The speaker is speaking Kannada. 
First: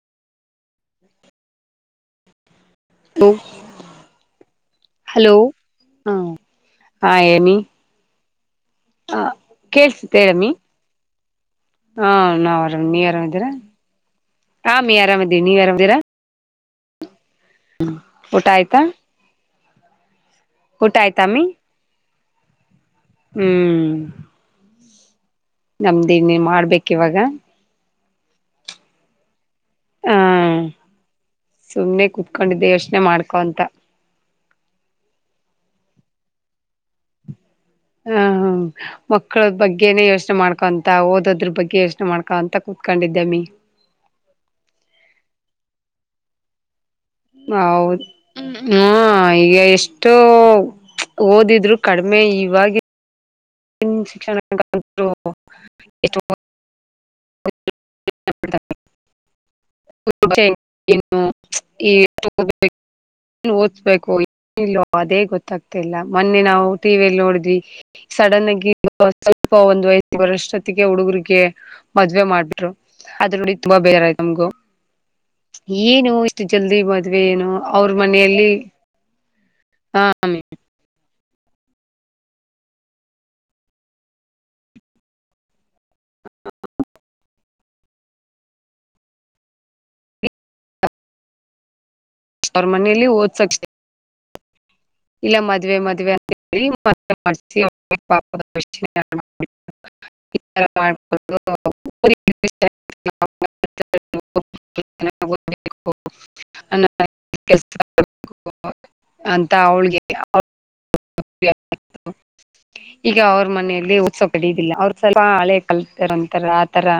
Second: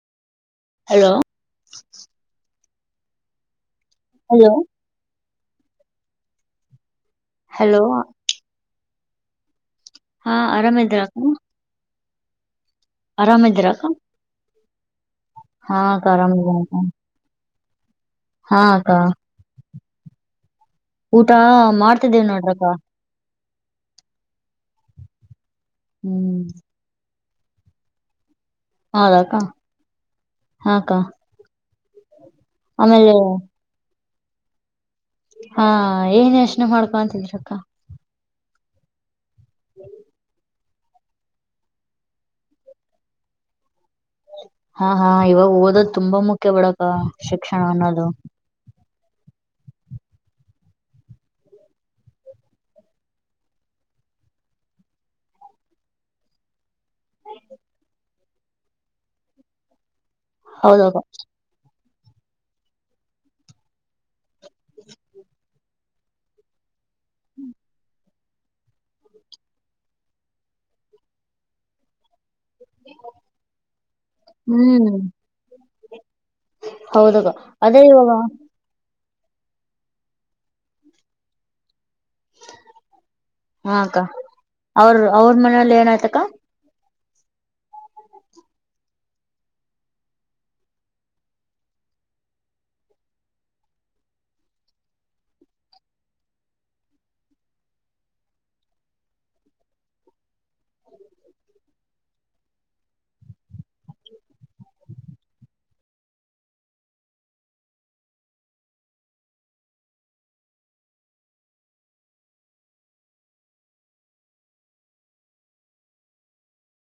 ಹಲೋ. ಹಲೋ. ಹಲೋ. ಹಲೋ ಹ ಹಾಯನಿ. ಹಲೋ ಹ ಕೇಳ್ಸ್ತತ್ ಹಾ ಹೇಳಮಿ. ಆರಾಮಿದ್ರಕ್ಕ ಹಾ ನಾವ್ ಆರಾಮ್ ನೀ ಆರಾಮದೀರಾ ಆರಾಮಿದ್ರಕ್ಕ ಹಾ ಅಮಿ ಆರಾಮದಿವ್. ಹಾ ಅಕ್ಕ ಆರಾಮದೀವ್ ಹ ಊಟ ಆಯ್ತಾ. ಊಟ ಮಾಡ್ತದಿನ್ ನೋಡ್ರಪ. ಹ್ಮ್. ನಮ್ದ ಇ ಹ್ಮ್ ನೀ ಮಾಡ್ಬೇಕಿವಾಗ. ಹಾದಾಕ್ಕ ಹ ಹಾ ಅಕ್ಕ. ಸುಮ್ನೆ ಕುತ್ಕೊಂಡಿದ್ದೆ ಯೋಚ್ನೆ ಮಾಡ್ಕೊಂತ. ಹಾ ಏನ್ ಯೋಚ್ನೆ ಮಾಡ್ಕೊಂತಿದ್ರಕ್ಕ. ಹ ಹ್ಮ ಮಕ್ಳುದ್ ಬಗ್ಗೆ ನೆೇ ಯೋಚ್ನೆ ಮಾಡ್ಕೊಂ ಅ ಓದದ್ರು ಬಗ್ಗೆ ಯೋಚ್ನೆ ಮಾಡ್ಕೊಂತ ಕೂತ್ಕೊಂಡಿದ್ದಮ್ಮಿ. ಹಾ ಹಾ ಇವಾಗ್ ಓದದ್ ತುಂಬ ಮುಖ್ಯ ಬಿಡಕ. ಶಿಕ್ಷಣ ಹೌದು. ಅನ್ನೋದು ಹಾ ಈಗ ಎಷ್ಟೋ ಓದಿದ್ರು ಕಡ್ಮೆ ಇವಾಗಿನ್. [unintelligible] ಹೌದಕ್ಕ [inaudible] ಏನ್ ಓಸ್ಬೇಕು ಏನಿಲ್ಲೋ ಅದೇ ಗೊತ್ತಾಗ್ತಿಲ್ಲ ಮೊನ್ನೆ ನಾವು ಟಿವಿಯಲ್ಲಿ ನೋಡಿದ್ವಿ. ಸಡನಗಿ ಸ್ವಲ್ಪ ಒಂದ್ ವಯಸ್ ಬರೊಷ್ಟೊತ್ತಿಗೆ ಹುಡುಗ್ರಿಗೆ. ಮದ್ವೆ ಮಾಡ್ಬಿಟ್ರು ಅದ್ರ ನುಡಿ ತುಂಬಾ ಬೇಜಾರ್ ಆಯ್ತಾ ನಮ್ಗು. ಹ್ಮ್. ಏನು ಇಷ್ಟು ಜಲ್ದಿ ಮದ್ವೆ ಹೌದಕ್ಕ ಏನು ಅದೇ ಅವ್ರ ಇವಾಗ ಮನೆಯಲ್ಲಿ. ಹಾಂ ಮ್ ಹಾ ಅಕ್ಕಾ ಅವ್ರ ಅವ್ರ ಮನೇಲ ಏನಾಯ್ತಕ್ಕ. [unintelligible] ಅವ್ರ ಮನೇಲಿ ಓದ್ಸಕ್ಕೆ. ಇಲ್ಲ ಮದ್ವೆ ಮದವೆ ಅಂತ ಹೇಳಿ ಮದ್ವೆ ಮಾಡ್ಸಿ [unintelligible] ಇತರ ಮಾಡ್ಬಾರದು [unintelligible] [unintelligible] ತಾ ಅವ್ಳಿಗೆ [unintelligible] ಈಗ ಅವ್ರ ಮನೆಯಲ್ಲಿ ಸ್ವಲ್ಪ್ [unintelligible] ಇಲ್ಲ ಅವ್ರು ಸ್ವಲ್ಪ ಹಳೆ ಕಲ್ತಾರ ಅಂತಾರ ಆತರ.